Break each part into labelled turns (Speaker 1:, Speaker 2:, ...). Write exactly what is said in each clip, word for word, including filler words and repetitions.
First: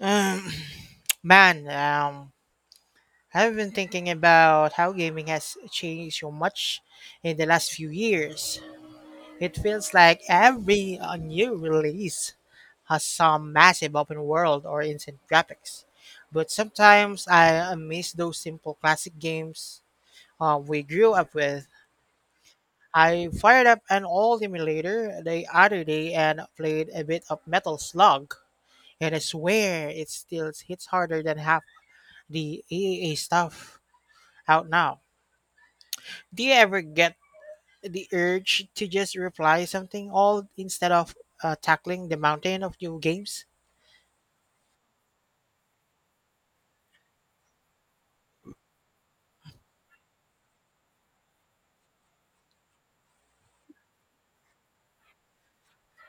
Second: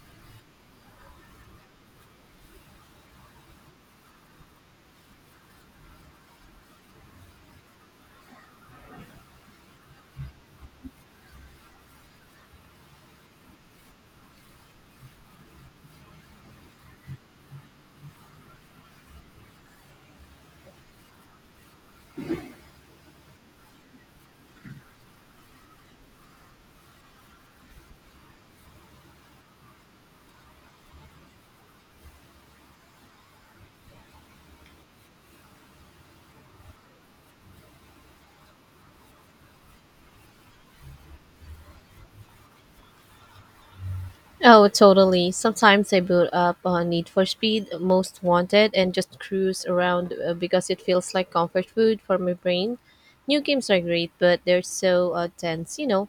Speaker 1: Um, man, um, I've been thinking about how gaming has changed so much in the last few years. It feels like every uh, new release has some massive open world or instant graphics. But sometimes I uh, miss those simple classic games uh, we grew up with. I fired up an old emulator the other day and played a bit of Metal Slug, and I swear it still hits harder than half the triple A stuff out now. Do you ever get the urge to just reply something all instead of uh, tackling the mountain of new games?
Speaker 2: Oh, totally. Sometimes I boot up on Need for Speed, Most Wanted, and just cruise around uh, because it feels like comfort food for my brain. New games are great, but they're so uh, dense, you know,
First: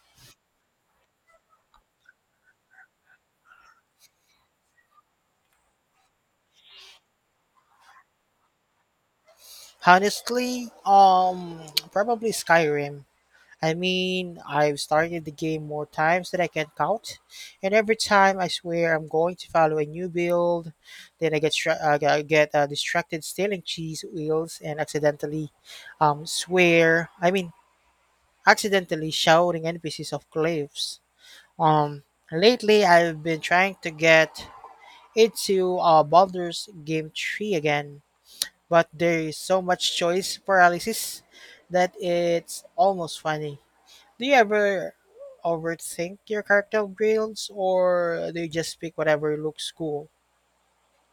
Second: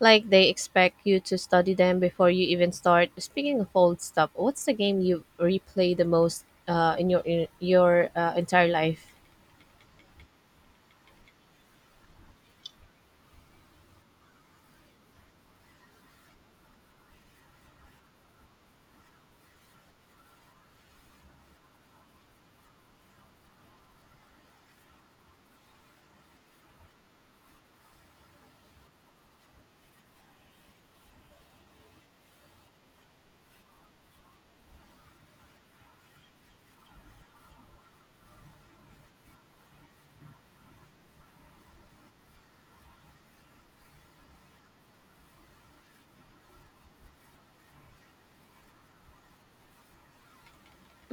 Speaker 2: like they expect you to study them before you even start. Speaking of old stuff, what's the game you replay the most uh, in your in your uh, entire life?
Speaker 1: Honestly, um, probably Skyrim. I mean, I've started the game more times than I can count, and every time I swear I'm going to follow a new build, then I get stra- uh, I get uh, distracted stealing cheese wheels and accidentally um, swear. I mean, accidentally shouting N P Cs of cliffs. Um, Lately I've been trying to get into uh, Baldur's Game three again, but there is so much choice paralysis that it's almost funny. Do you ever overthink your character builds or do you just pick whatever looks cool?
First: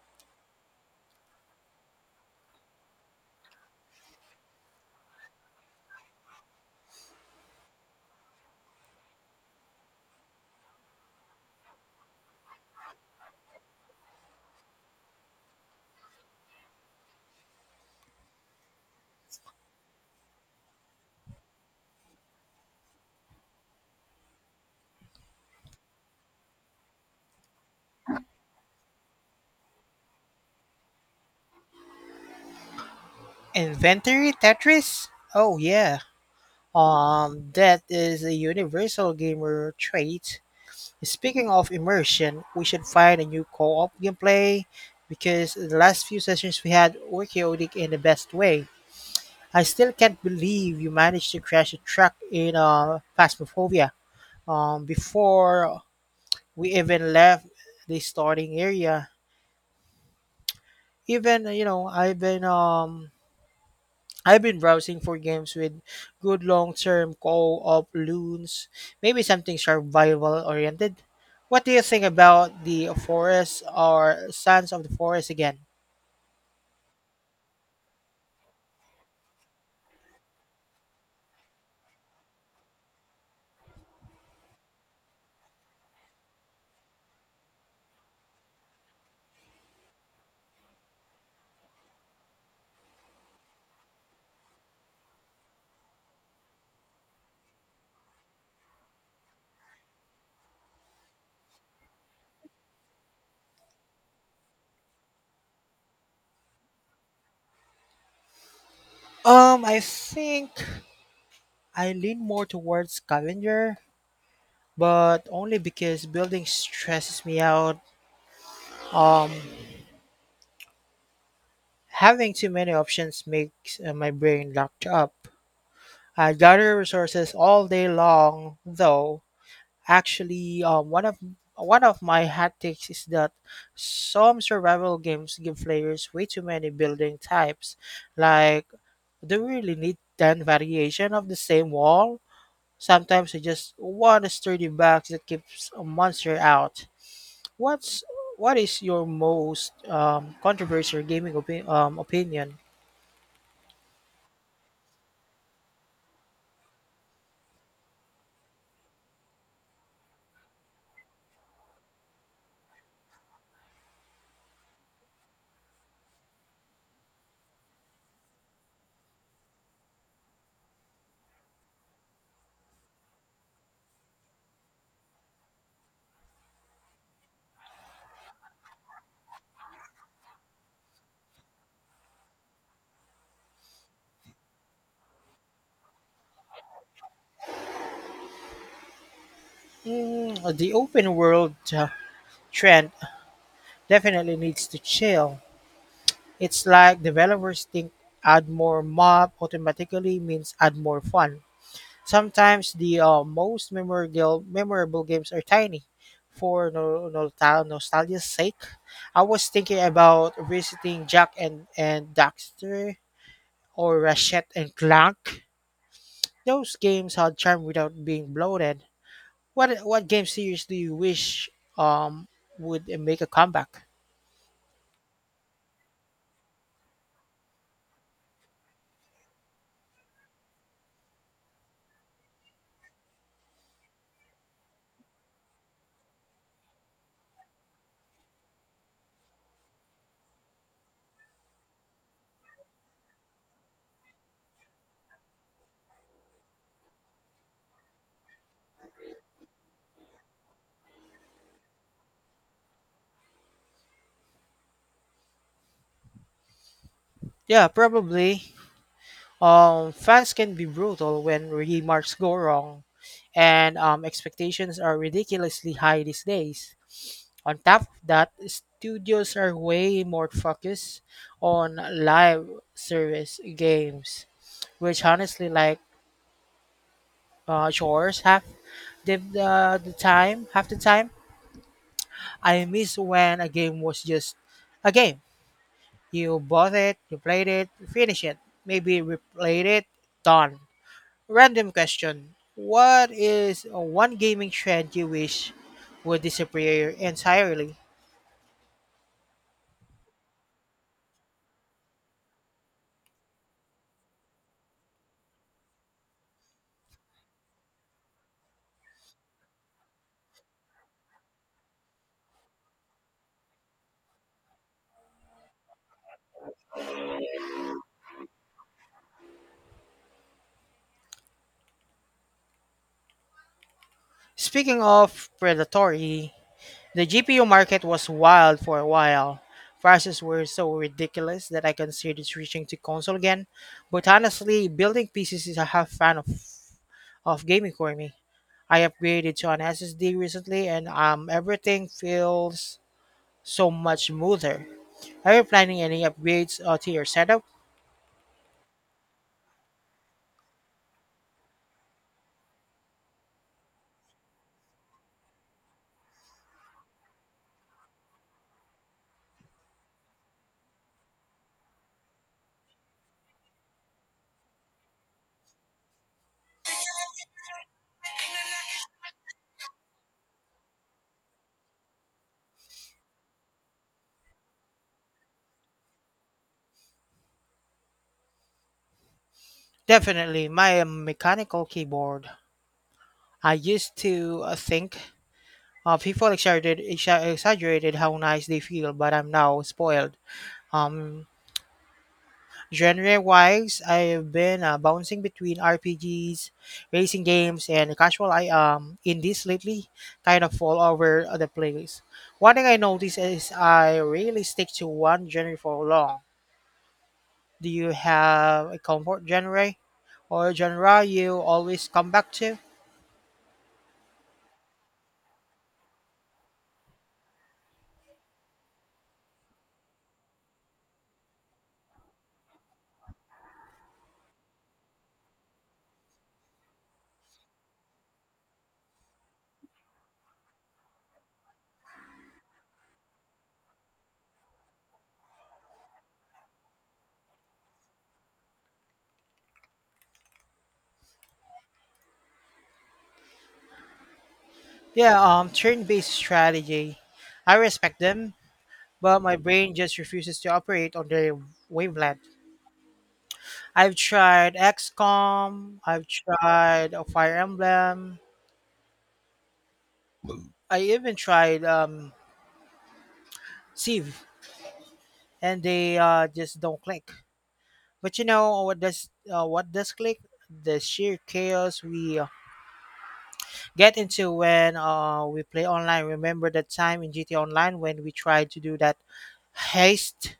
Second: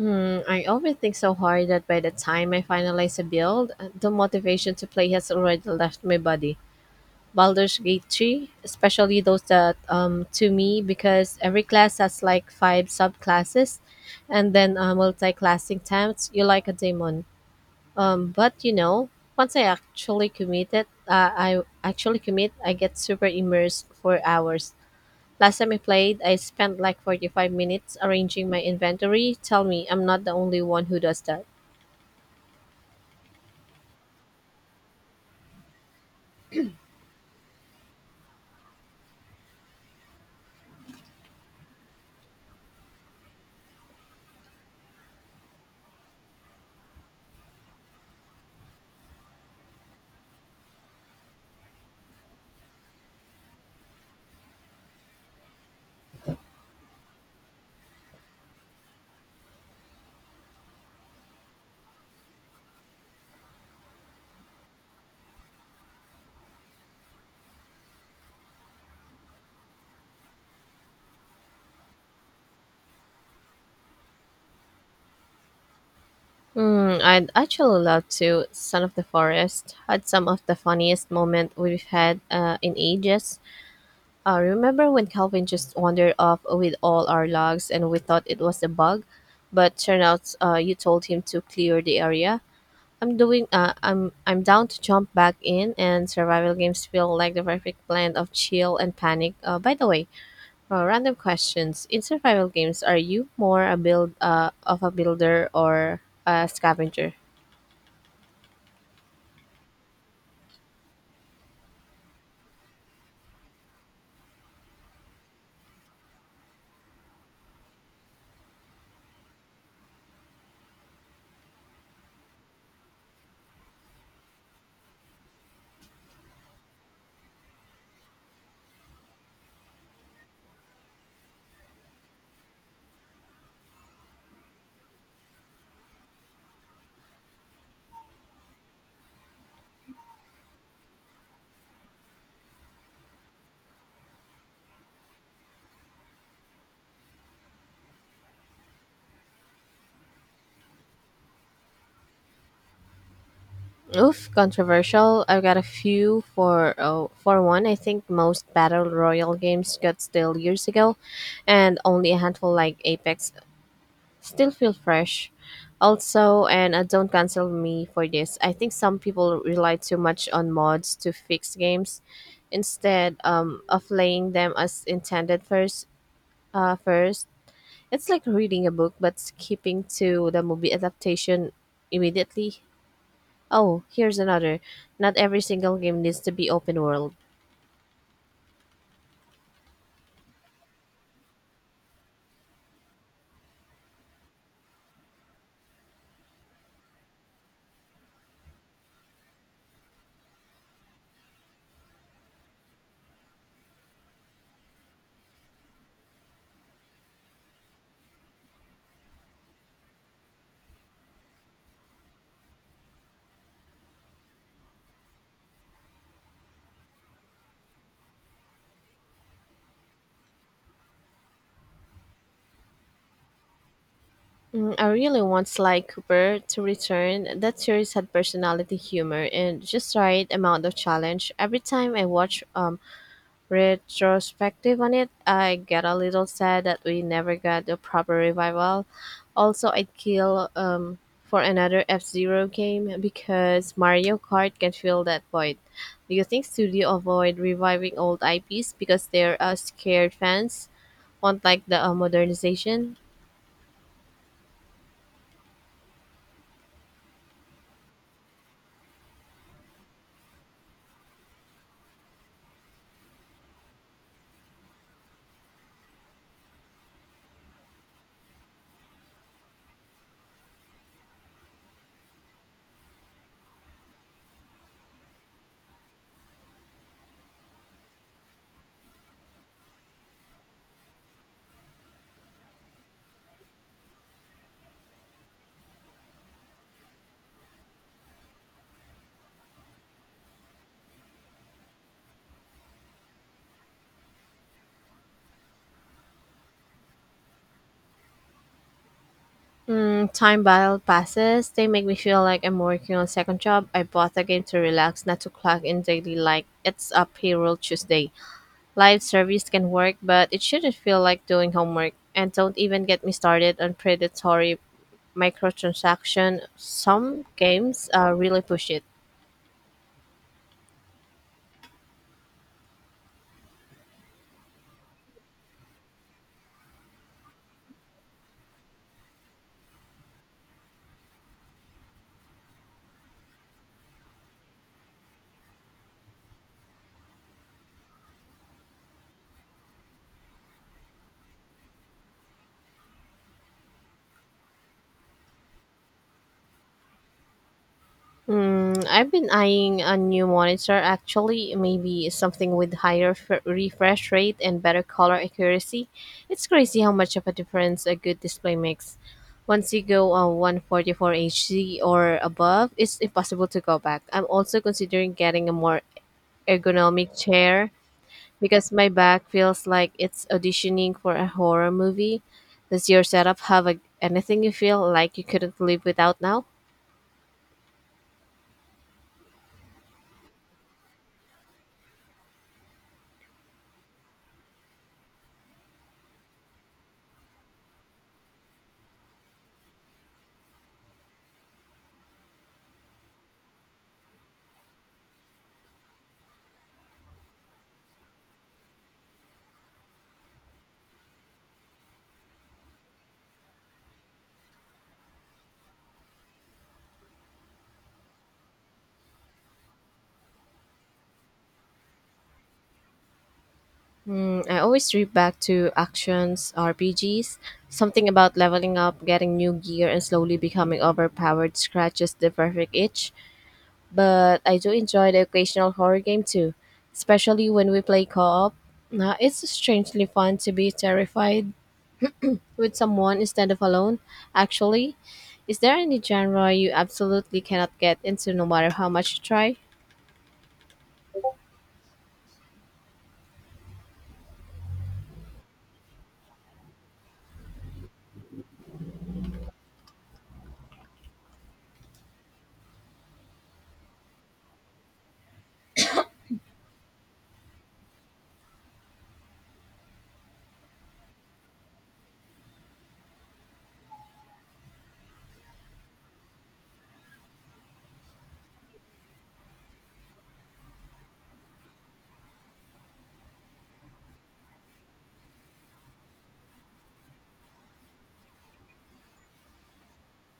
Speaker 2: Mm, I overthink so hard that by the time I finalize a build, uh, the motivation to play has already left my body. Baldur's Gate three, especially those that um, to me because every class has like five subclasses and then uh, multi-classing times you like a demon. Um, but you know, once I actually committed, uh, I actually commit, I get super immersed for hours. Last time I played, I spent like forty-five minutes arranging my inventory. Tell me, I'm not the only one who does that.
Speaker 1: Inventory Tetris? Oh, yeah. Um that is a universal gamer trait. Speaking of immersion, we should find a new co-op gameplay because the last few sessions we had were chaotic in the best way. I still can't believe you managed to crash a truck in uh, Phasmophobia um, before we even left the starting area. Even you know, I've been um, I've been browsing for games with good long-term co-op loons, maybe something survival-oriented. What do you think about the Forest or Sons of the Forest again?
Speaker 2: Hmm, I'd actually love to. Son of the Forest had some of the funniest moment we've had uh, in ages. Uh, remember when Calvin just wandered off with all our logs and we thought it was a bug, but turned out uh, you told him to clear the area. I'm doing. Uh, I'm I'm down to jump back in, and survival games feel like the perfect blend of chill and panic. Uh, by the way, uh, random questions in survival games: Are you more a build uh, of a builder or a scavenger?
Speaker 1: Um, I think I lean more towards scavenger, but only because building stresses me out. Um, Having too many options makes uh, my brain locked up. I gather resources all day long, though. Actually, um, one of one of my hot takes is that some survival games give players way too many building types. Like, do we really need ten variation of the same wall? Sometimes you just one sturdy box that keeps a monster out. What's what is your most um, controversial gaming opi- um, opinion?
Speaker 2: Oof, controversial. I've got a few for oh, for one. I think most battle royal games got stale years ago, and only a handful like Apex still feel fresh. Also, and uh, don't cancel me for this. I think some people rely too much on mods to fix games instead um, of playing them as intended first. Uh, first, it's like reading a book but skipping to the movie adaptation immediately. Oh, here's another. Not every single game needs to be open world.
Speaker 1: Mm, the open world uh, trend definitely needs to chill. It's like developers think add more mob automatically means add more fun. Sometimes the uh, most memorable memorable games are tiny for no, nostal- nostalgia's sake. I was thinking about visiting Jack and, and Daxter or Ratchet and Clank. Those games had charm without being bloated. What what game series do you wish um would make a comeback?
Speaker 2: Mm, I really want Sly Cooper to return. That series had personality, humor, and just right amount of challenge. Every time I watch um retrospective on it, I get a little sad that we never got a proper revival. Also, I'd kill um for another F Zero game because Mario Kart can fill that void. Do you think studio avoid reviving old I Ps because they're uh, scared fans? Want like the uh, modernization.
Speaker 1: Yeah, probably. Um, fans can be brutal when remarks go wrong, and um, expectations are ridiculously high these days. On top of that, studios are way more focused on live service games, which honestly, like uh, chores, half the, the the time, half the time, I miss when a game was just a game. You bought it, you played it, finish it, maybe replayed it, done. Random question. What is one gaming trend you wish would disappear entirely?
Speaker 2: Mm, time battle passes. They make me feel like I'm working on second job. I bought the game to relax, not to clock in daily. Like it's a payroll Tuesday. Live service can work, but it shouldn't feel like doing homework. And don't even get me started on predatory microtransaction. Some games uh, really push it.
Speaker 1: Speaking of predatory, the G P U market was wild for a while. Prices were so ridiculous that I considered switching to console again. But honestly, building P Cs is a half fan of, of gaming for me. I upgraded to an S S D recently and um, everything feels so much smoother. Are you planning any upgrades uh, to your setup?
Speaker 2: Mm, I've been eyeing a new monitor actually, maybe something with higher f- refresh rate and better color accuracy. It's crazy how much of a difference a good display makes. Once you go uh, one forty-four H D or above, it's impossible to go back. I'm also considering getting a more ergonomic chair because my back feels like it's auditioning for a horror movie. Does your setup have a- anything you feel like you couldn't live without now?
Speaker 1: Definitely, my um, mechanical keyboard. I used to uh, think uh, people exaggerated, exa- exaggerated how nice they feel, but I'm now spoiled. Um, Genre-wise, I've been uh, bouncing between R P Gs, racing games, and casual I um indies lately, kind of all over the place. One thing I noticed is I really stick to one genre for long. Do you have a comfort genre or genre you always come back to?
Speaker 2: I always trip back to actions R P Gs. Something about leveling up, getting new gear, and slowly becoming overpowered scratches the perfect itch. But I do enjoy the occasional horror game too, especially when we play co op. Now, it's strangely fun to be terrified with someone instead of alone. Actually, is there any genre you absolutely cannot get into no matter how much you try?
Speaker 1: Yeah, um, turn-based strategy. I respect them, but my brain just refuses to operate on their wavelength. I've tried XCOM. I've tried a Fire Emblem. I even tried um, Civ, and they uh, just don't click. But you know what does uh, what does click? The sheer chaos we uh, get into when uh, we play online. Remember that time in G T A Online when we tried to do that heist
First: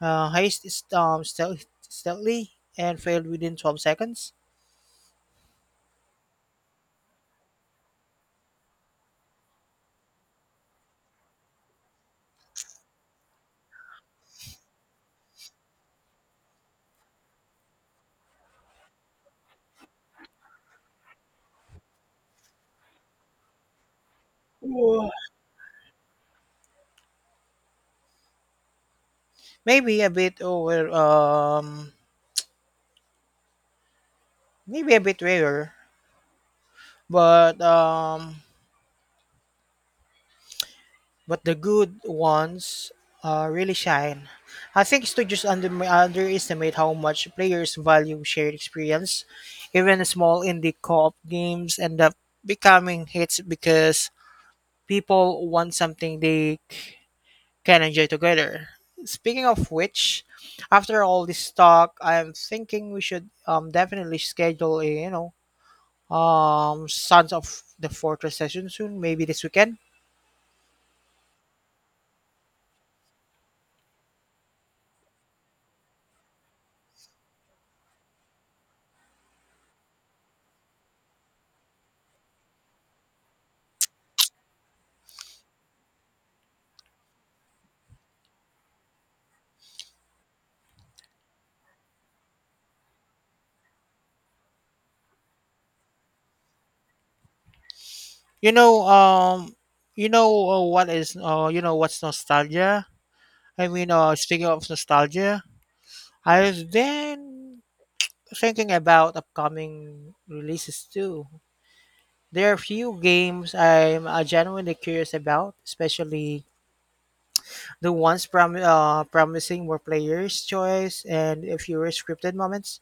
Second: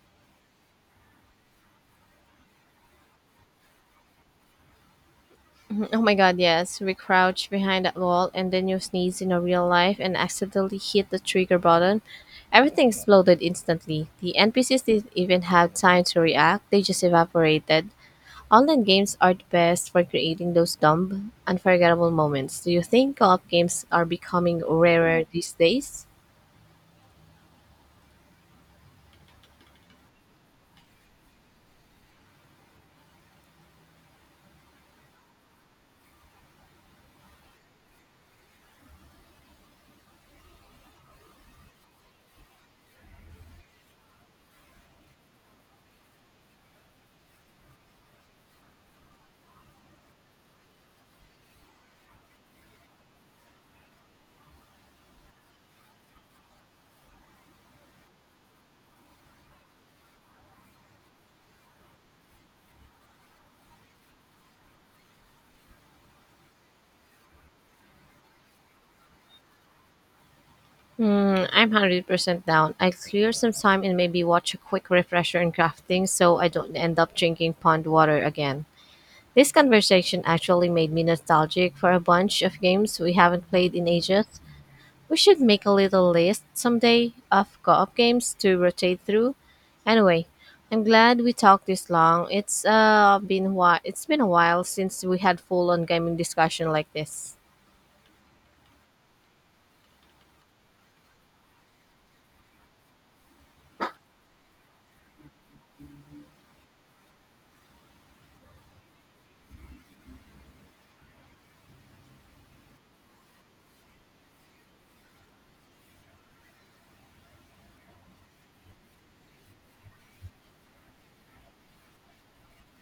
Speaker 1: uh, heist is um, stealth, stealthily and failed within twelve seconds.
Speaker 2: Oh my god, yes. We crouch behind that wall and then you sneeze in a real life and accidentally hit the trigger button. Everything exploded instantly. The N P Cs didn't even have time to react, they just evaporated. Online games are the best for creating those dumb, unforgettable moments. Do you think co op games are becoming
Speaker 1: Whoa.
Speaker 2: rarer these days?
Speaker 1: Maybe a bit over, um, Maybe a bit rare, but um, but the good ones uh, really shine. I think studios under, underestimate how much players value shared experience. Even small indie co-op games end up becoming hits because people want something they can enjoy together. Speaking of which, after all this talk, I'm thinking we should um definitely schedule a you know um Sons of the Fortress session soon, maybe this weekend.
Speaker 2: Hmm, I'm one hundred percent down. I clear some time and maybe watch a quick refresher in crafting so I don't end up drinking pond water again. This conversation actually made me nostalgic for a bunch of games we haven't played in ages. We should make a little list someday of co op games to rotate through. Anyway, I'm glad we talked this long. It's uh been whi- it's been a while since we had full on gaming discussion like this.
Speaker 1: You know um you know uh, what is uh you know What's nostalgia? I mean uh speaking of nostalgia, I was then thinking about upcoming releases too. There are a few games I'm uh, genuinely curious about, especially the ones prom- uh, promising more players' choice and fewer scripted moments.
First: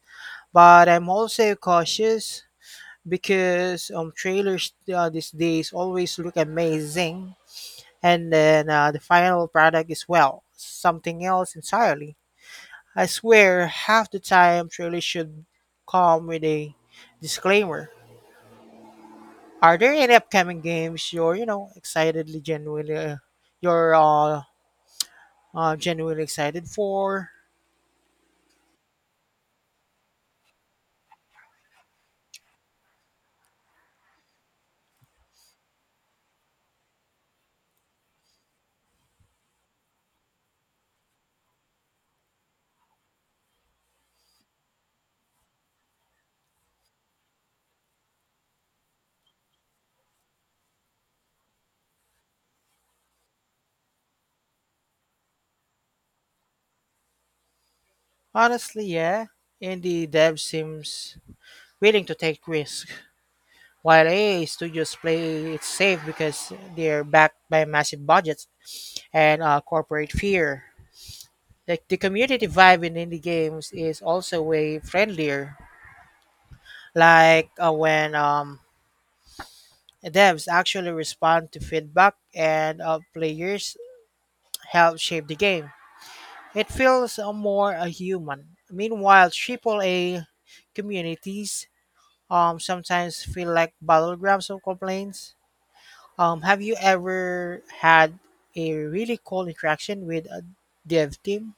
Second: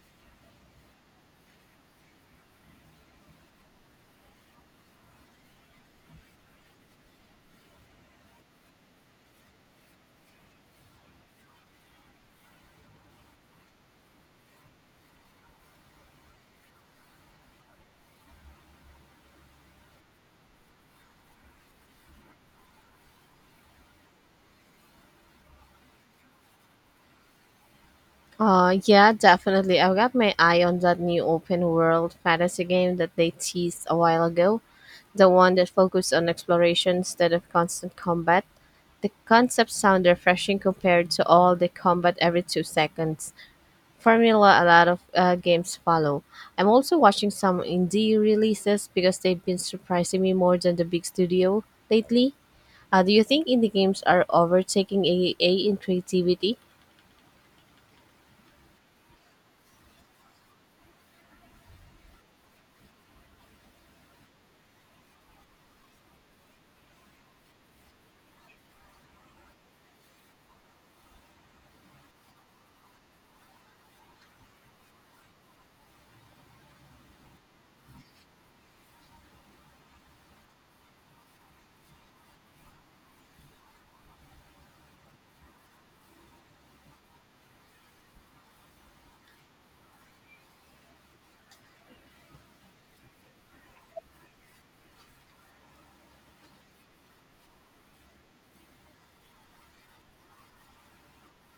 Speaker 1: But I'm also cautious because um, trailers uh, these days always look amazing, and then uh, the final product is well something else entirely. I swear, half the time trailers should come with a disclaimer. Are there any upcoming games you're you know excitedly genuinely uh, you're uh, uh, genuinely excited for?
Speaker 2: Uh, yeah, definitely. I've got my eye on that new open world fantasy game that they teased a while ago. The one that focused on exploration instead of constant combat. The concept sound refreshing compared to all the combat every two seconds formula a lot of uh, games follow. I'm also watching some indie releases because they've been surprising me more than the big studio lately. Uh, do you think indie games are overtaking triple A in creativity?
Speaker 1: Honestly, yeah. Indie dev seems willing to take risks, while A A studios play it safe because they're backed by massive budgets and uh, corporate fear. Like the community vibe in indie games is also way friendlier. Like uh, when um, devs actually respond to feedback and uh, players help shape the game, it feels uh, more uh, human. Meanwhile, triple A communities um, sometimes feel like battlegrounds of complaints. Um, have you ever had a really cool interaction with a dev team?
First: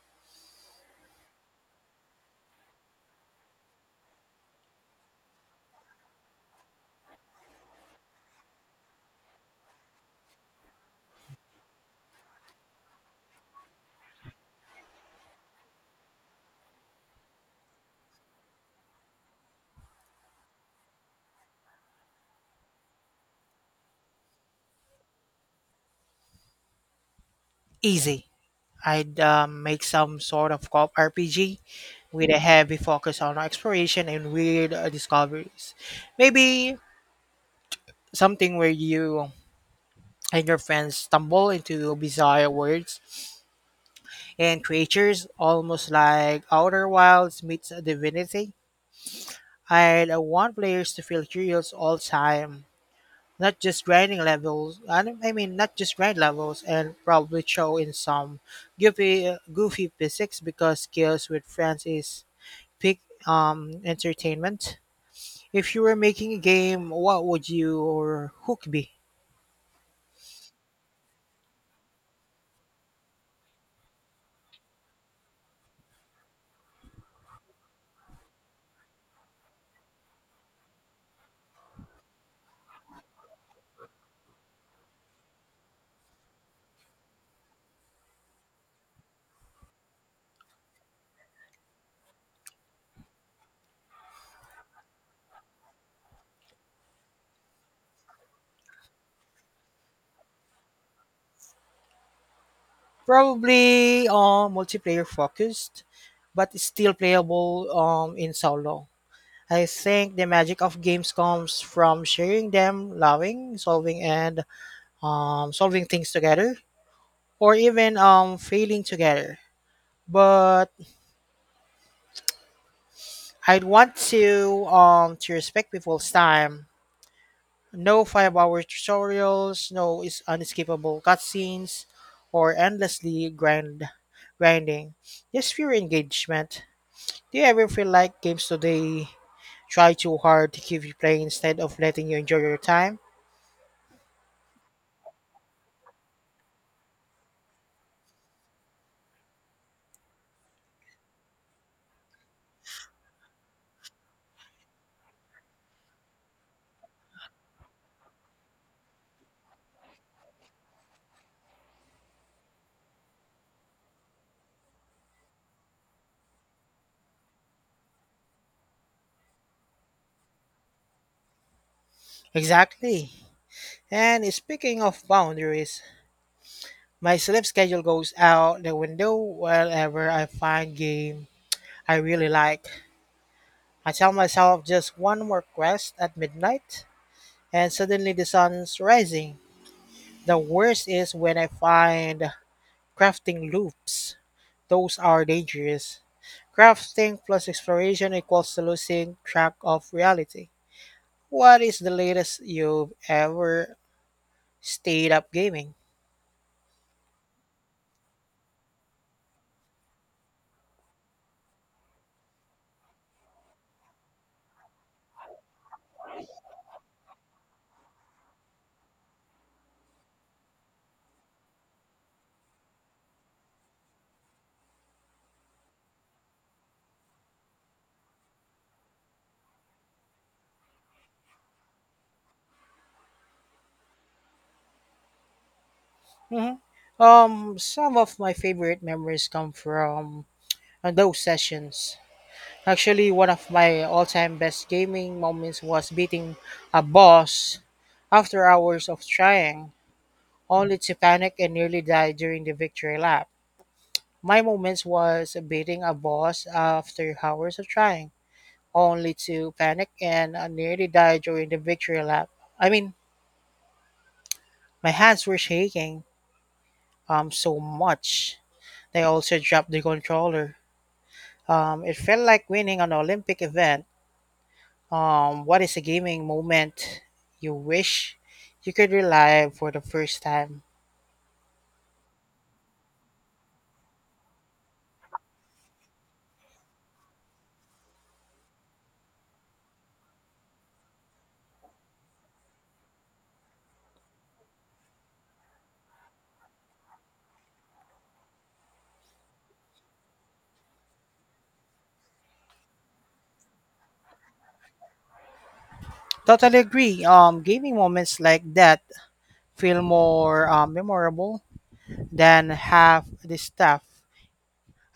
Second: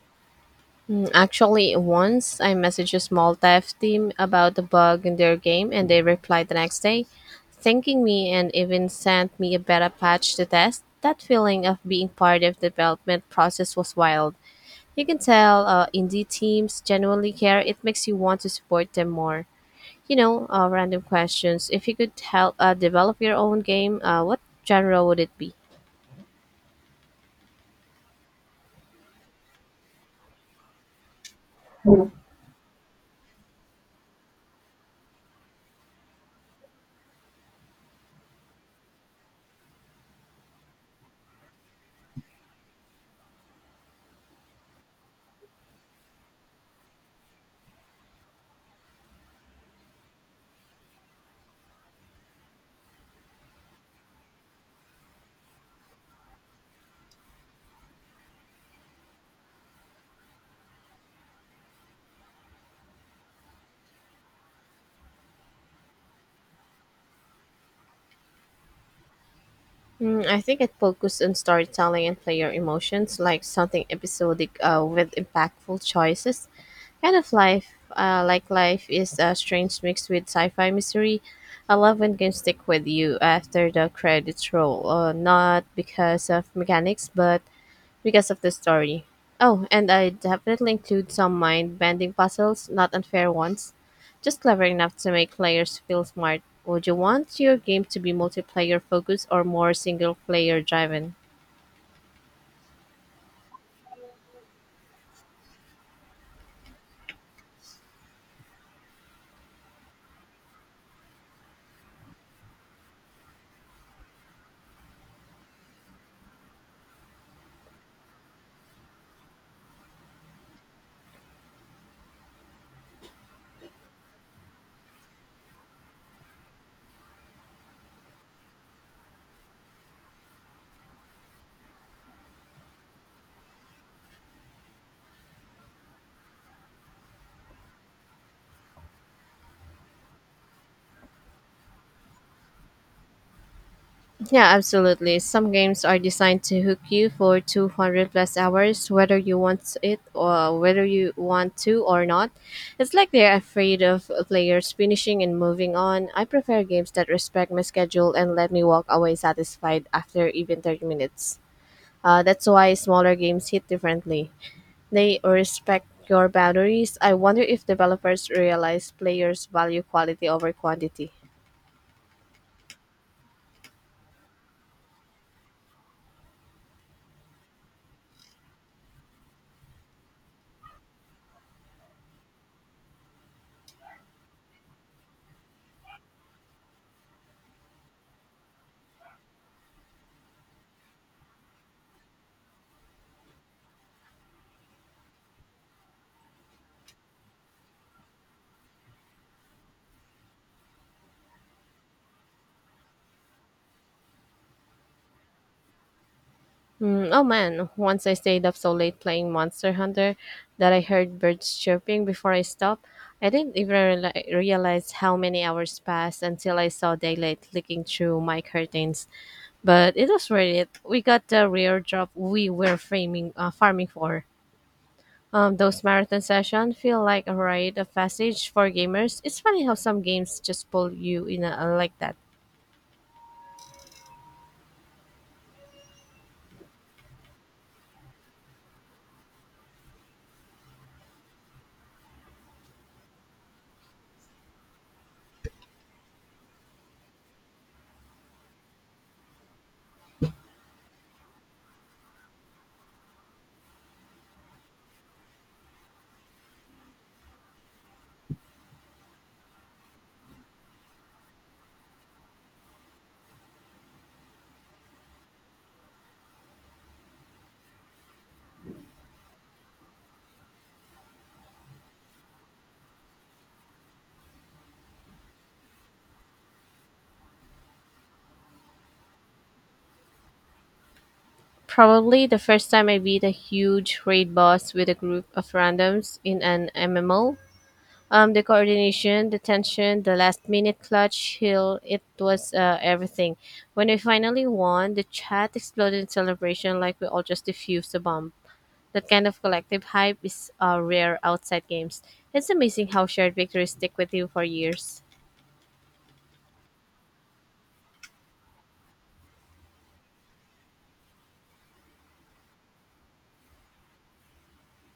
Speaker 2: Mm, Actually, once I messaged a small dev team about the bug in their game, and they replied the next day, thanking me and even sent me a beta patch to test. That feeling of being part of the development process was wild. You can tell uh, indie teams genuinely care. It makes you want to support them more. You know, uh, random questions. If you could help uh, develop your own game, uh, what genre would it be?
Speaker 1: Easy. I'd um, make some sort of co-op R P G with a heavy focus on exploration and weird uh, discoveries. Maybe something where you and your friends stumble into bizarre worlds and creatures, almost like Outer Wilds meets Divinity. I'd uh, want players to feel curious all time not just grinding levels. I, don't- I mean, not just grind levels, and probably throw in some goofy, goofy physics because skills with friends is peak um entertainment. If you were making a game, what would you or hook be?
Speaker 2: Mm, I think it focused on storytelling and player emotions, like something episodic uh, with impactful choices. Kind of life, uh, like life is a strange mix with sci-fi mystery. I love when games stick with you after the credits roll, uh, not because of mechanics, but because of the story. Oh, and I definitely include some mind bending puzzles, not unfair ones, just clever enough to make players feel smart. Would you want your game to be multiplayer focused or more single player driven?
Speaker 1: Probably uh, multiplayer focused, but still playable um in solo. I think the magic of games comes from sharing them, loving, solving, and um, solving things together, or even um failing together. But I'd want to um to respect people's time. No five-hour tutorials, no is unskippable cutscenes, or endlessly grind grinding. Just pure engagement. Do you ever feel like games today try too hard to keep you playing instead of letting you enjoy your time?
Speaker 2: Yeah, absolutely. Some games are designed to hook you for two hundred plus hours, whether you want it or whether you want to or not. It's like they're afraid of players finishing and moving on. I prefer games that respect my schedule and let me walk away satisfied after even thirty minutes. Uh, that's why smaller games hit differently. They respect your boundaries. I wonder if developers realize players value quality over quantity.
Speaker 1: Exactly. And speaking of boundaries, my sleep schedule goes out the window whenever I find game I really like. I tell myself just one more quest at midnight, and suddenly the sun's rising. The worst is when I find crafting loops. Those are dangerous. Crafting plus exploration equals to losing track of reality. What is the latest you've ever stayed up gaming?
Speaker 2: Mm, oh man, once I stayed up so late playing Monster Hunter that I heard birds chirping before I stopped. I didn't even reali- realize how many hours passed until I saw daylight leaking through my curtains. But it was worth it. We got the rare drop we were framing, uh, farming for. Um, those marathon sessions feel like a rite of passage for gamers. It's funny how some games just pull you in a, like that.
Speaker 1: Mhm. Um, some of my favorite memories come from uh, those sessions. Actually, one of my all-time best gaming moments was beating a boss after hours of trying, only to panic and nearly die during the victory lap. My moments was beating a boss after hours of trying, only to panic and uh, nearly die during the victory lap. I mean, my hands were shaking um so much. They also dropped the controller. Um, it felt like winning an Olympic event. Um, what is a gaming moment you wish you could relive for the first time?
Speaker 2: Probably the first time I beat a huge raid boss with a group of randoms in an M M O. Um, the coordination, the tension, the last minute clutch heal, it was uh, everything. When we finally won, the chat exploded in celebration like we all just defused a bomb. That kind of collective hype is uh, rare outside games. It's amazing how shared victories stick with you for years.
Speaker 1: Totally agree. Um, gaming moments like that feel more um, memorable than half the stuff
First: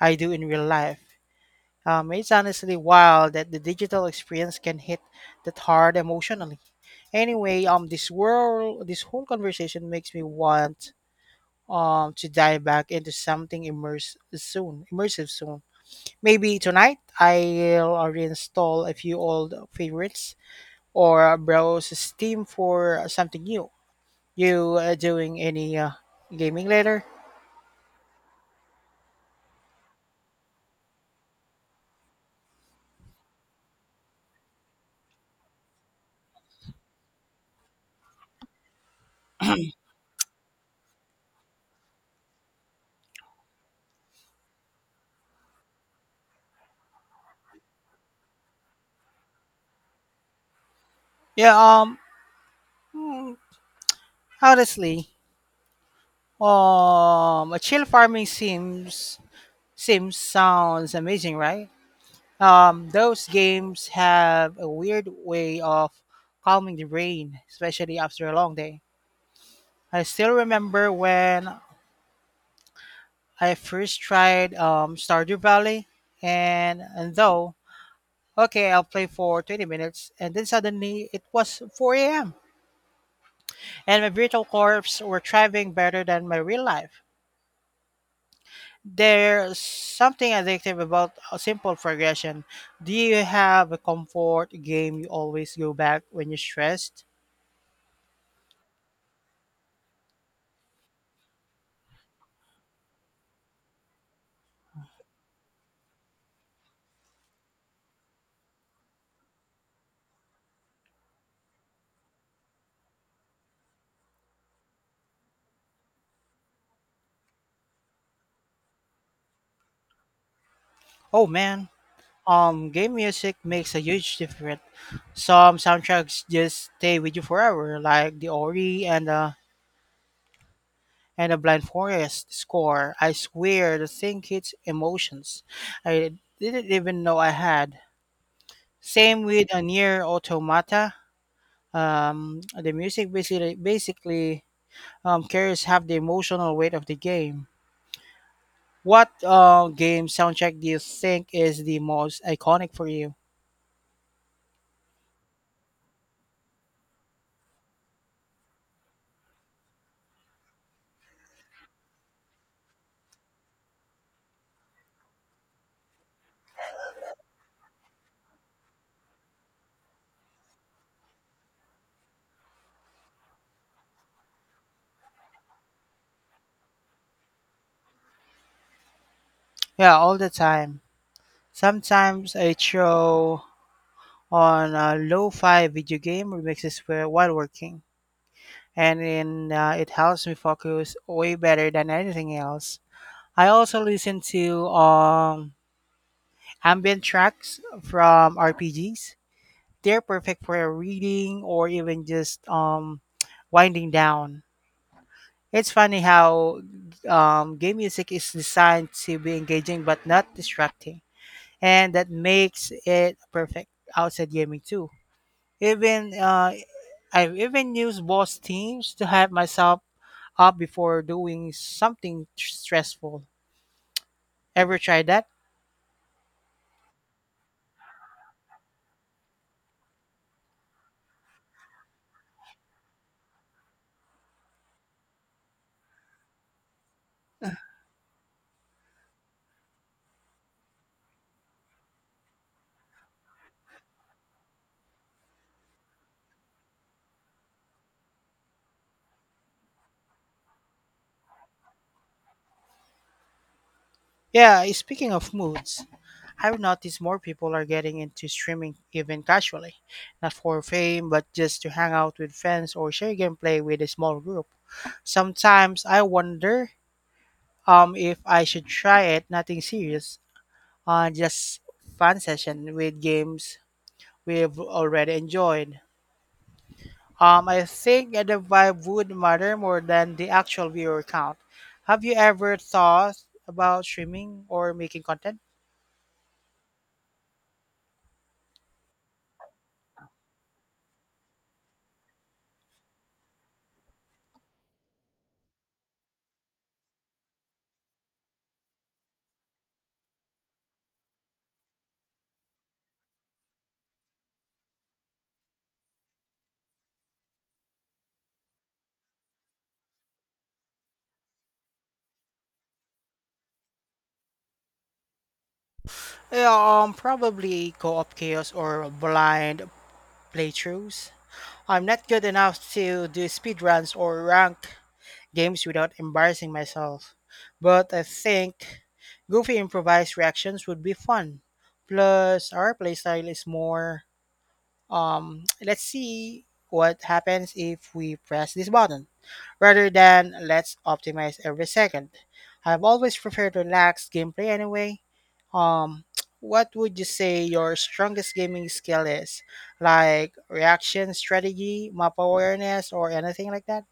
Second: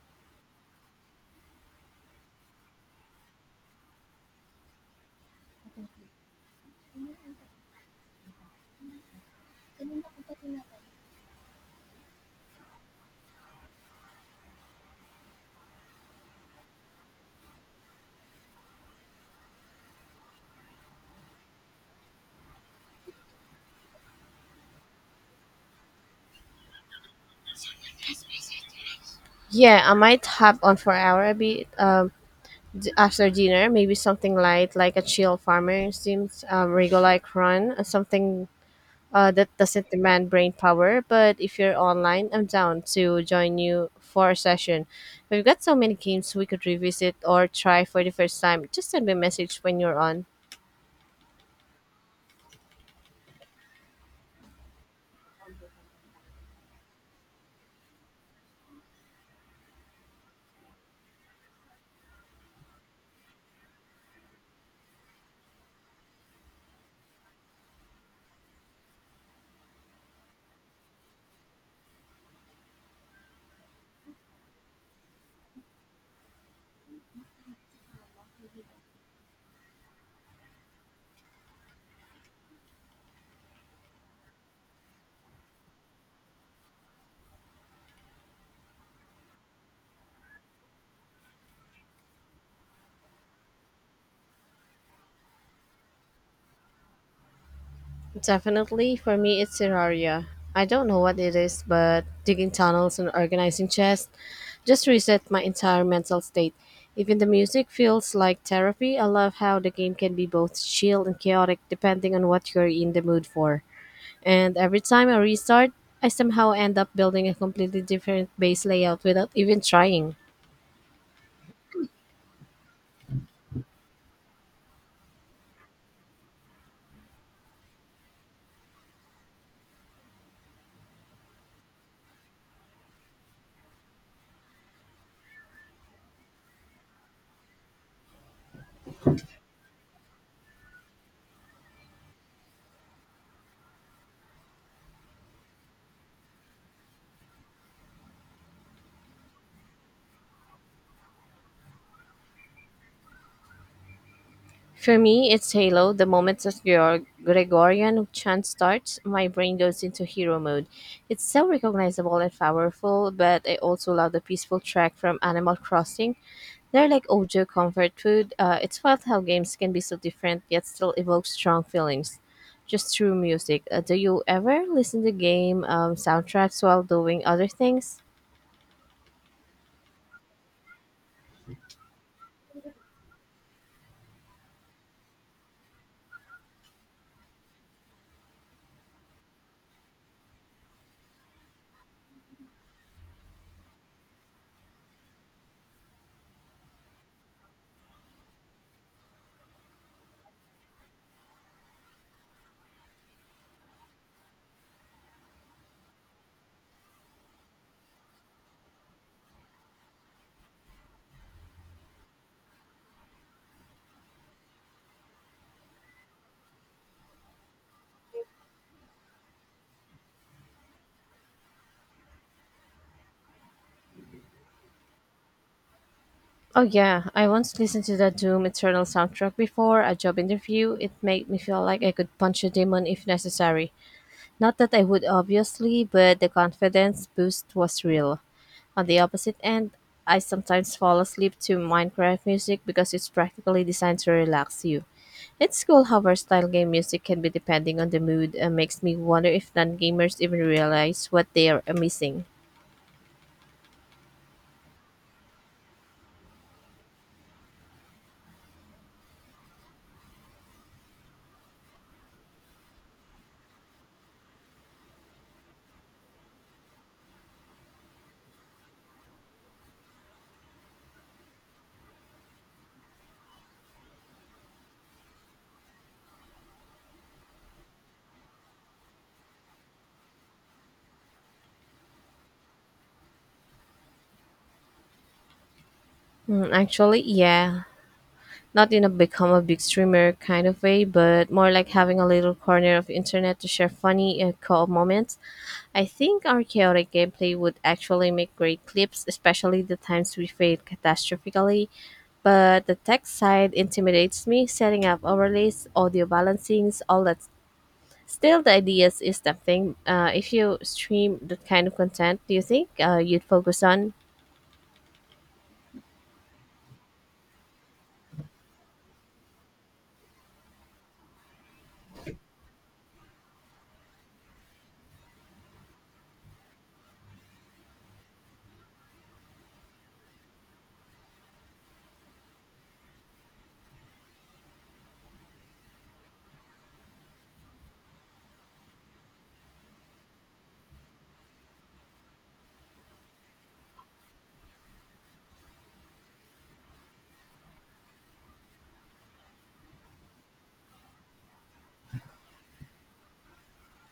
Speaker 1: I do in real life. Um, it's honestly wild that the digital experience can hit that hard emotionally. Anyway, um, this world, this whole conversation makes me want um to dive back into something immersive soon, immersive soon. Maybe tonight I'll reinstall a few old favorites or browse Steam for something new. You uh, doing any uh, gaming later?
Speaker 2: Yeah, I might hop on for hour a bit. Um, After dinner, maybe something light like a chill farmer seems um, like run, uh, something uh, that doesn't demand brain power. But if you're online, I'm down to join you for a session. We've got so many games we could revisit or try for the first time. Just send me a message when you're on.
Speaker 1: Yeah, um mm, honestly, um a chill farming seems seems sounds amazing, right? Um those games have a weird way of calming the brain, especially after a long day. I still remember when I first tried um, Stardew Valley, and, and though, okay, I'll play for twenty minutes, and then suddenly it was four a m, and my virtual corps were thriving better than my real life. There's something addictive about a simple progression. Do you have a comfort game you always go back when you're stressed?
Speaker 2: Definitely, for me, it's Terraria. I don't know what it is, but digging tunnels and organizing chests just reset my entire mental state. Even the music feels like therapy. I love how the game can be both chill and chaotic depending on what you're in the mood for. And every time I restart, I somehow end up building a completely different base layout without even trying.
Speaker 1: Oh man, um, game music makes a huge difference. Some soundtracks just stay with you forever, like the Ori and the and the Blind Forest score. I swear the thing hits emotions I didn't even know I had. Same with a near automata. Um, the music basically basically um, carries half the emotional weight of the game. What uh, game soundtrack do you think is the most iconic for you?
Speaker 2: For me, it's Halo. The moment that Gregor- Gregorian chant starts, my brain goes into hero mode. It's so recognizable and powerful, but I also love the peaceful track from Animal Crossing. They're like Ojo comfort food. Uh, it's wild how games can be so different yet still evoke strong feelings just through music. Uh, do you ever listen to game um, soundtracks while doing other things?
Speaker 1: Yeah, all the time. Sometimes I throw on a lo-fi video game remixes where- while working. And in, uh, it helps me focus way better than anything else. I also listen to um, ambient tracks from R P Gs. They're perfect for reading or even just um, winding down. It's funny how um, game music is designed to be engaging but not distracting, and that makes it perfect outside gaming too. Even uh, I've even used boss teams to hype myself up before doing something stressful. Ever tried that?
Speaker 2: Oh yeah, I once listened to the Doom Eternal soundtrack before a job interview. It made me feel like I could punch a demon if necessary. Not that I would obviously, but the confidence boost was real. On the opposite end, I sometimes fall asleep to Minecraft music because it's practically designed to relax you. It's cool how versatile game music can be depending on the mood and makes me wonder if non gamers even realize what they are missing.
Speaker 1: Yeah, eh, speaking of moods, I've noticed more people are getting into streaming even casually, not for fame, but just to hang out with friends or share gameplay with a small group. Sometimes I wonder um if I should try it, nothing serious, uh just fun session with games we've already enjoyed. Um, I think the vibe would matter more than the actual viewer count. Have you ever thought about streaming or making content?
Speaker 2: Mm, actually, yeah, not in a become a big streamer kind of way, but more like having a little corner of internet to share funny and cool moments. I think our chaotic gameplay would actually make great clips, especially the times we failed catastrophically. But the tech side intimidates me, setting up overlays, audio balancings, all that. Still, the ideas is tempting. Uh, if you stream that kind of content, do you think uh, you'd focus on?
Speaker 1: Yeah, um, probably co-op chaos or blind playthroughs. I'm not good enough to do speedruns or rank games without embarrassing myself. But I think goofy improvised reactions would be fun. Plus, our playstyle is more, um, let's see what happens if we press this button, rather than let's optimize every second. I've always preferred relaxed gameplay anyway. Um, what would you say your strongest gaming skill is? Like reaction strategy, map awareness, or anything like that?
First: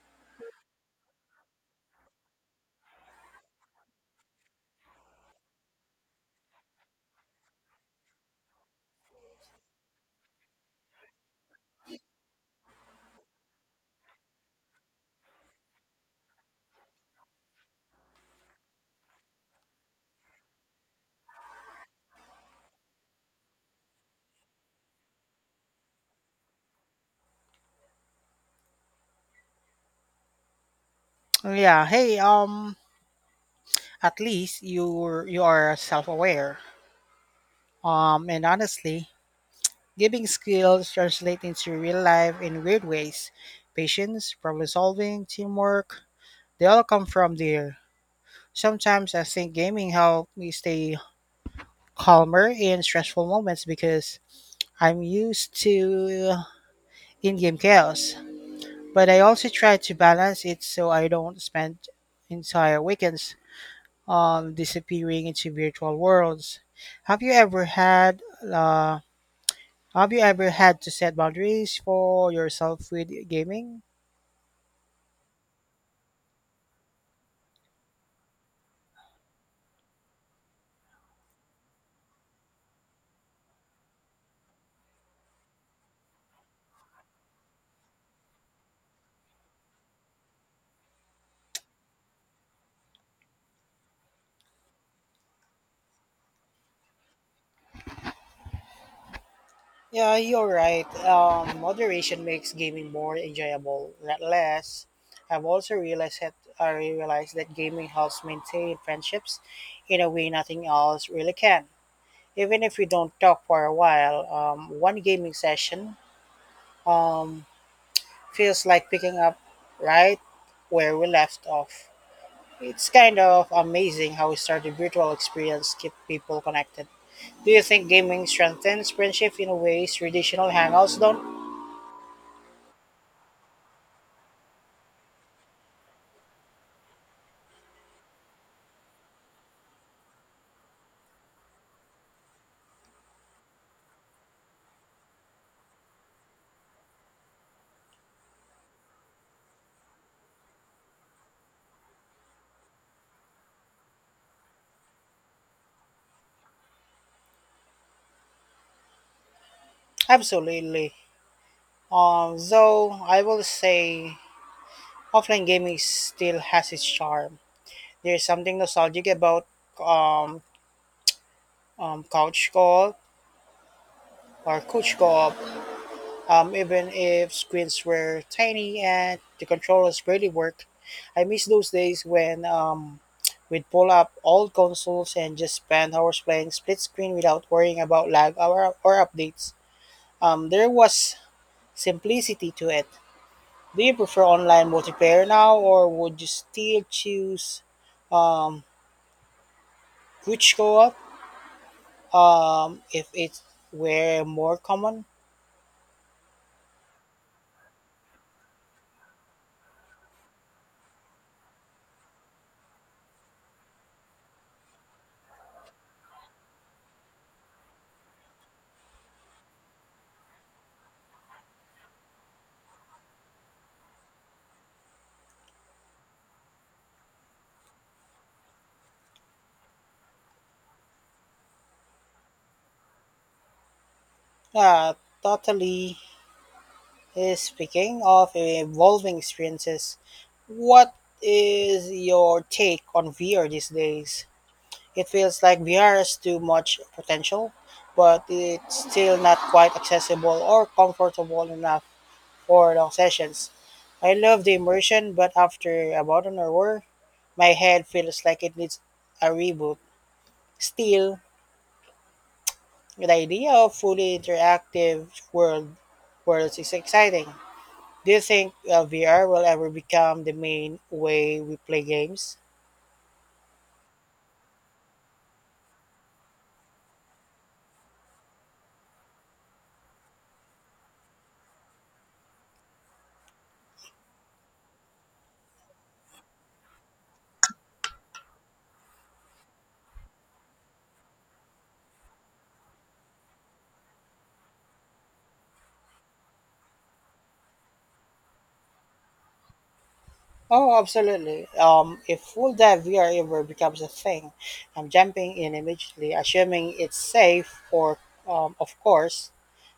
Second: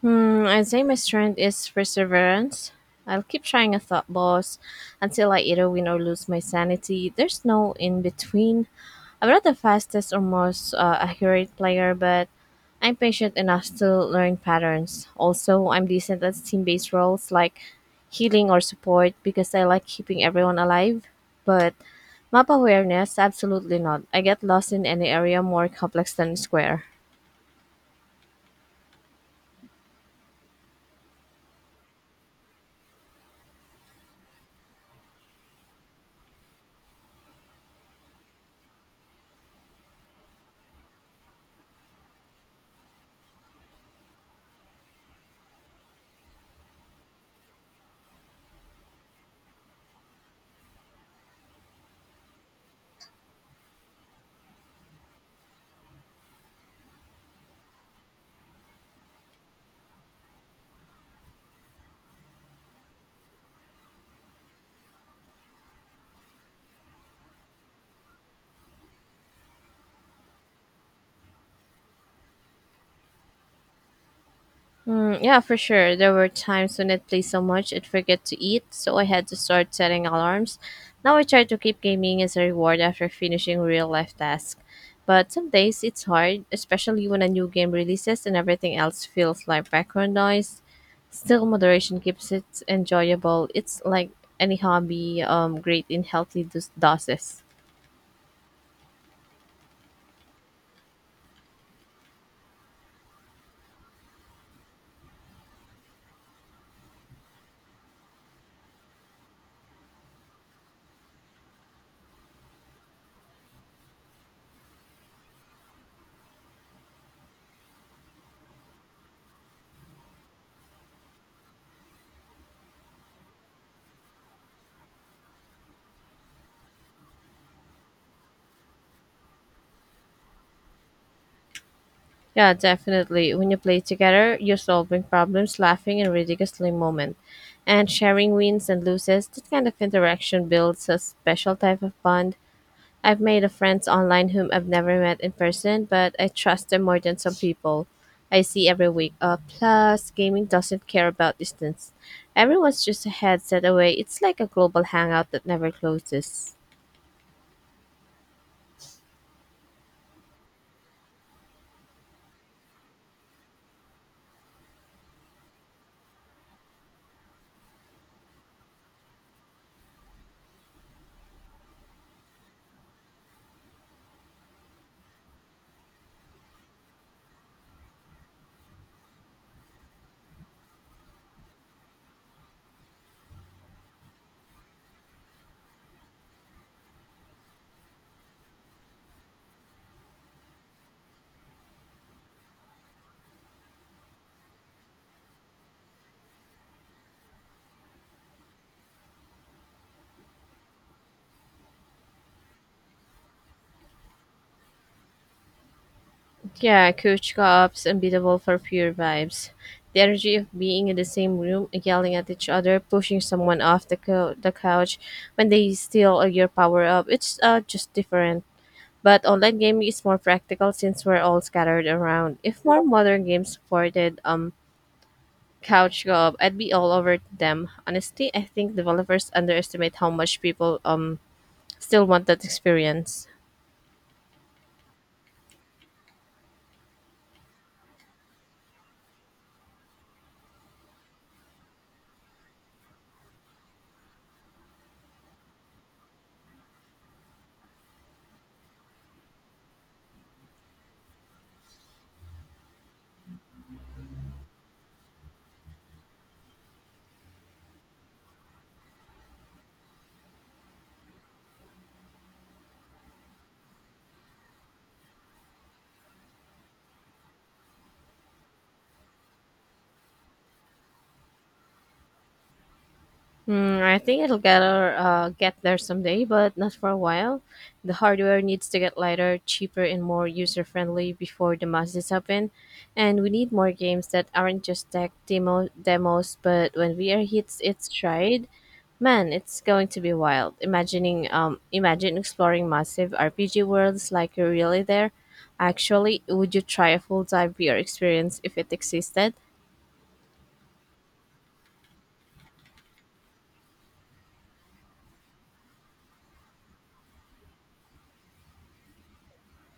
Speaker 2: Hmm, I'd say my strength is perseverance. I'll keep trying a thought boss until I either win or lose my sanity. There's no in between. I'm not the fastest or most uh, accurate player, but I'm patient enough to learn patterns. Also, I'm decent at team based roles like healing or support because I like keeping everyone alive. But map awareness, absolutely not. I get lost in any area more complex than square.
Speaker 1: Yeah. Hey. Um. At least you you are self-aware. Um. And honestly, gaming skills translate into real life in weird ways. Patience, problem solving, teamwork. They all come from there. Sometimes I think gaming helped me stay calmer in stressful moments because I'm used to in-game chaos. But I also try to balance it so I don't spend entire weekends um, disappearing into virtual worlds. Have you ever had uh, Have you ever had to set boundaries for yourself with gaming?
Speaker 2: Mm, yeah, for sure. There were times when it plays so much it forget to eat, so I had to start setting alarms. Now I try to keep gaming as a reward after finishing real life tasks. But some days it's hard, especially when a new game releases and everything else feels like background noise. Still, moderation keeps it enjoyable. It's like any hobby, um, great in healthy dos- doses.
Speaker 1: Yeah, you're right. Um, moderation makes gaming more enjoyable, not less. I've also realized that I realized that gaming helps maintain friendships in a way nothing else really can. Even if we don't talk for a while, um, one gaming session um, feels like picking up right where we left off. It's kind of amazing how we start a virtual experience keep people connected. Do you think gaming strengthens friendship in ways traditional hangouts don't?
Speaker 2: Yeah, definitely. When you play together, you're solving problems, laughing in ridiculously moment, and sharing wins and loses. That kind of interaction builds a special type of bond. I've made a friends online whom I've never met in person, but I trust them more than some people I see every week. Uh, plus, gaming doesn't care about distance. Everyone's just a headset away. It's like a global hangout that never closes.
Speaker 1: Absolutely. Um, though I will say offline gaming still has its charm. There's something nostalgic about um, um, couch co-op or couch co-op, um, even if screens were tiny and the controllers barely worked. I miss those days when um, we'd pull up old consoles and just spend hours playing split screen without worrying about lag or, or updates. Um, there was simplicity to it. Do you prefer online multiplayer now, or would you still choose um, couch co-op um, if it were more common?
Speaker 2: Yeah, couch co-op's unbeatable for pure vibes. The energy of being in the same room, yelling at each other, pushing someone off the, cou the couch when they steal your power up. It's uh, just different. But online gaming is more practical since we're all scattered around. If more modern games supported um couch co-op, I'd be all over them. Honestly, I think developers underestimate how much people um still want that experience.
Speaker 1: Uh, totally uh, speaking of evolving experiences, what is your take on V R these days? It feels like V R has too much potential, but it's still not quite accessible or comfortable enough for long sessions. I love the immersion, but after about an hour, my head feels like it needs a reboot. Still, the idea of fully interactive world worlds is exciting. Do you think uh, V R will ever become the main way we play games?
Speaker 2: Mm, I think it'll get her, uh, get there someday, but not for a while. The hardware needs to get lighter, cheaper, and more user friendly before the masses happen. And we need more games that aren't just tech demo- demos, but when V R hits its stride, man, it's going to be wild. Imagining, um, imagine exploring massive R P G worlds like you're really there. Actually, would you try a full dive V R experience if it existed?
Speaker 1: Oh, absolutely. Um, if full dive V R ever becomes a thing, I'm jumping in immediately, assuming it's safe, or um, of course.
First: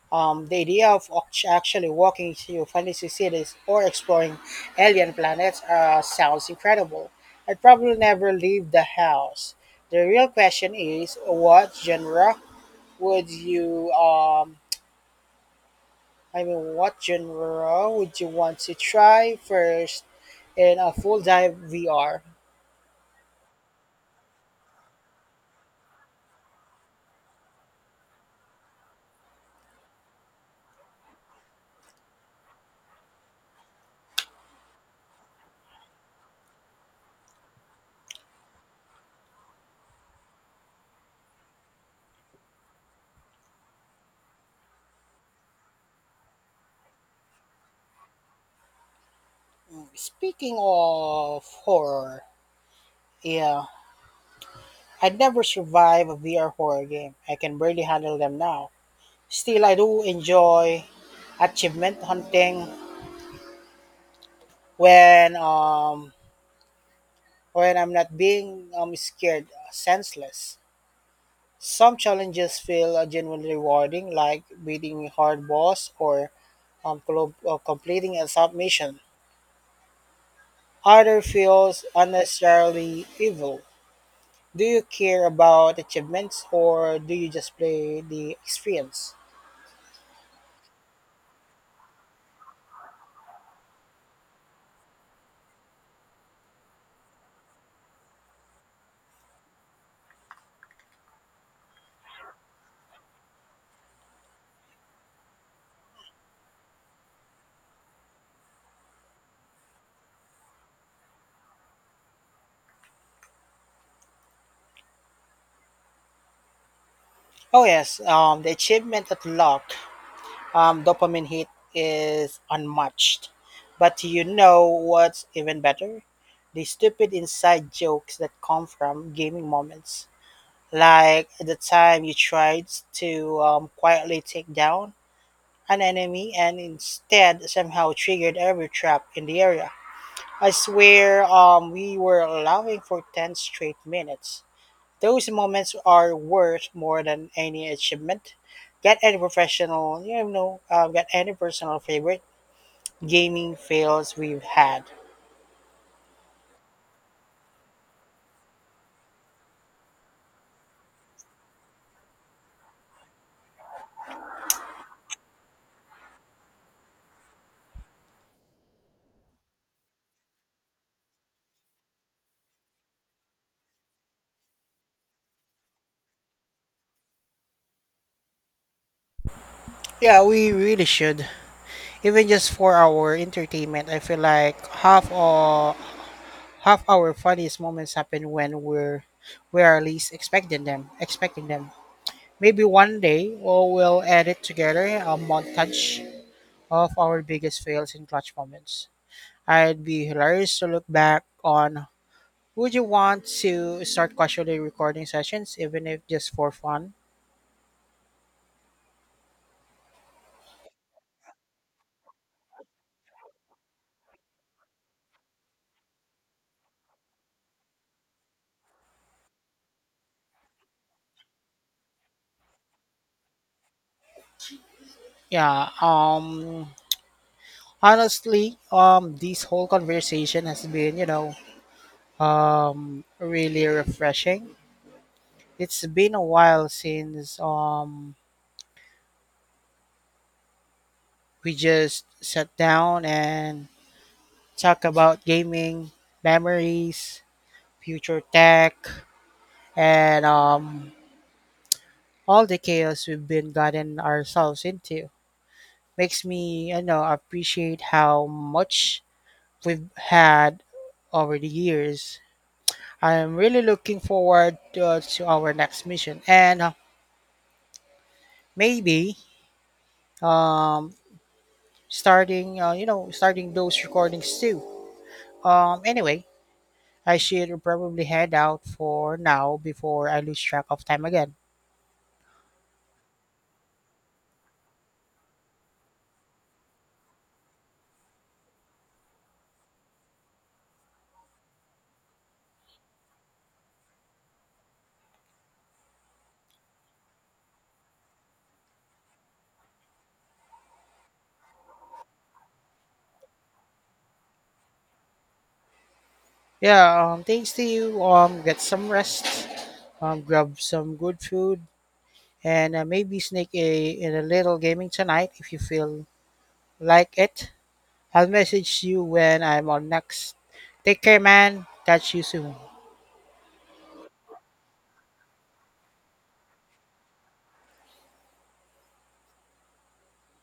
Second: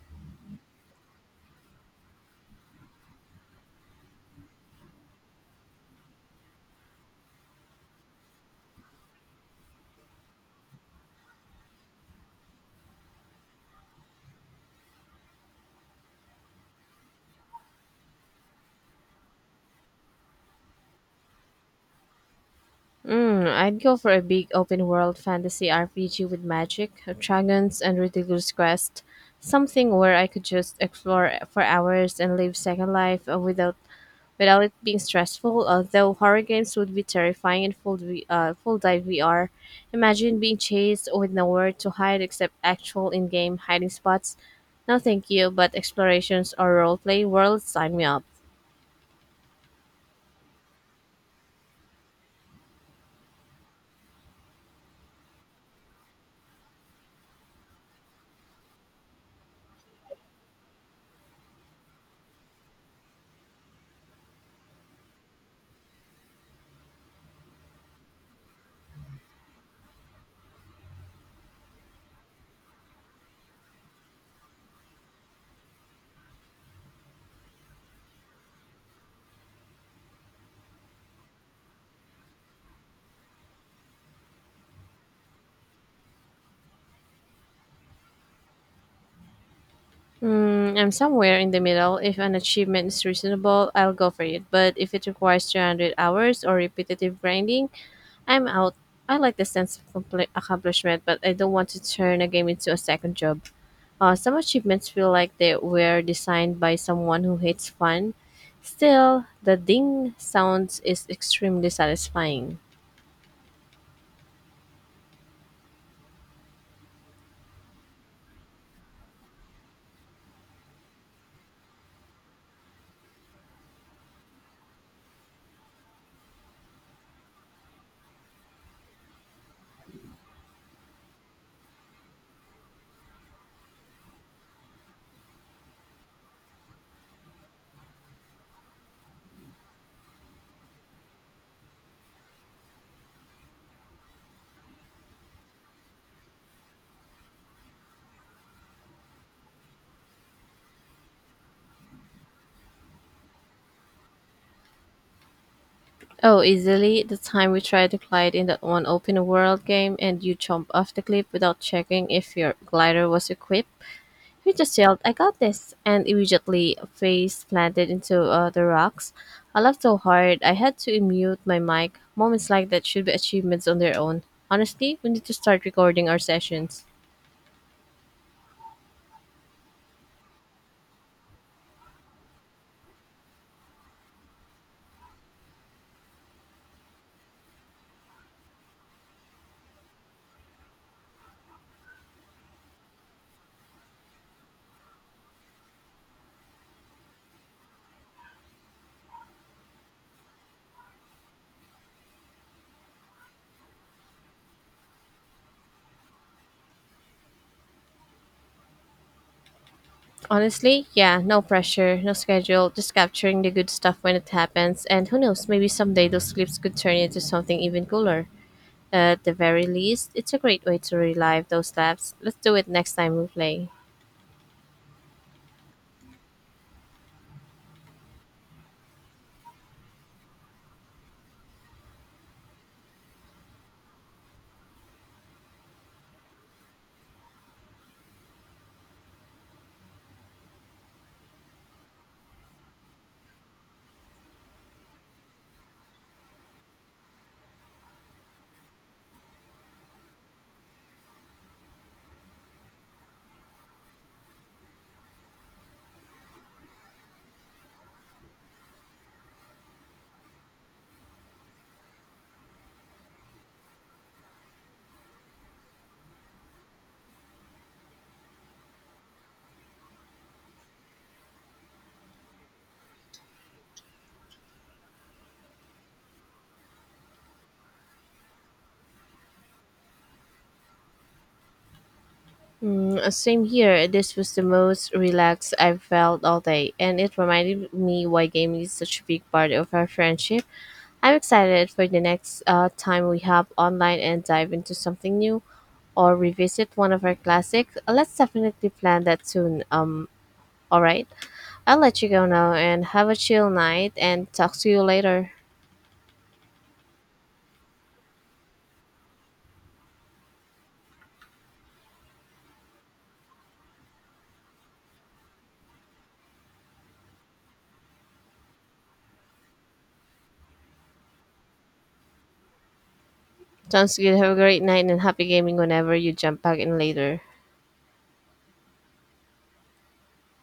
Speaker 1: Um, the idea of oct- actually walking through fantasy cities or exploring alien planets uh, sounds incredible. I'd probably never leave the house. The real question is, what genre would you um, I mean, what genre would you want to try first in a full dive V R?
Speaker 2: Mm, I'd go for a big open world fantasy R P G with magic, dragons, and ridiculous quests. Something where I could just explore for hours and live second life uh, without without it being stressful. Although horror games would be terrifying in full v, uh, full dive V R. Imagine being chased with nowhere to hide except actual in game hiding spots. No, thank you, but explorations or roleplay worlds sign me up.
Speaker 1: Speaking of horror, yeah, I'd never survive a V R horror game. I can barely handle them now. Still, I do enjoy achievement hunting when um when I'm not being um scared uh, senseless. Some challenges feel uh, genuinely rewarding, like beating a hard boss or um, clo- uh, completing a submission. Other feels unnecessarily evil. Do you care about achievements or do you just play the experience?
Speaker 2: Mm, I'm somewhere in the middle. If an achievement is reasonable, I'll go for it. But if it requires three hundred hours or repetitive grinding, I'm out. I like the sense of compli accomplishment, but I don't want to turn a game into a second job. Uh, some achievements feel like they were designed by someone who hates fun. Still, the ding sounds is extremely satisfying.
Speaker 1: Oh yes, um, the achievement at luck um, dopamine hit is unmatched. But you know what's even better? The stupid inside jokes that come from gaming moments. Like the time you tried to um, quietly take down an enemy and instead somehow triggered every trap in the area. I swear um, we were laughing for ten straight minutes. Those moments are worth more than any achievement. Get any professional, you know, uh, get any personal favorite gaming fails we've had.
Speaker 2: Oh, easily, the time we tried to glide in that one open world game and you jump off the cliff without checking if your glider was equipped. He just yelled, I got this, and immediately face planted into uh, the rocks. I laughed so hard, I had to mute my mic. Moments like that should be achievements on their own. Honestly, we need to start recording our sessions.
Speaker 1: Yeah, we really should. Even just for our entertainment, I feel like half of half our funniest moments happen when we're we are least expecting them. Expecting them. Maybe one day we'll, we'll edit together a montage of our biggest fails and clutch moments. I'd be hilarious to look back on. Would you want to start casually recording sessions, even if just for fun?
Speaker 2: Honestly, yeah, no pressure, no schedule, just capturing the good stuff when it happens, and who knows, maybe someday those clips could turn into something even cooler. At the very least, it's a great way to relive those laughs. Let's do it next time we play.
Speaker 1: Yeah. Um. Honestly, um, this whole conversation has been, you know, um, really refreshing. It's been a while since um we just sat down and talk about gaming, memories, future tech, and um all the chaos we've been gotten ourselves into. Makes me you know appreciate how much we've had over the years. I'm really looking forward uh, to our next mission and uh, maybe um, starting uh, you know starting those recordings too. Um, anyway, I should probably head out for now before I lose track of time again.
Speaker 2: Mm, Uh, Same here. This was the most relaxed I've felt all day, and it reminded me why gaming is such a big part of our friendship. I'm excited for the next uh, time we hop online and dive into something new or revisit one of our classics. Let's definitely plan that soon. Um, all right. I'll let you go now and have a chill night and talk to you later.
Speaker 1: Yeah, um, thanks to you. Um, get some rest. Um, grab some good food and uh, maybe sneak a in a little gaming tonight if you feel like it. I'll message you when I'm on next. Take care, man. Catch you soon.
Speaker 2: Sounds good. Have a great night and happy gaming whenever you jump back in later.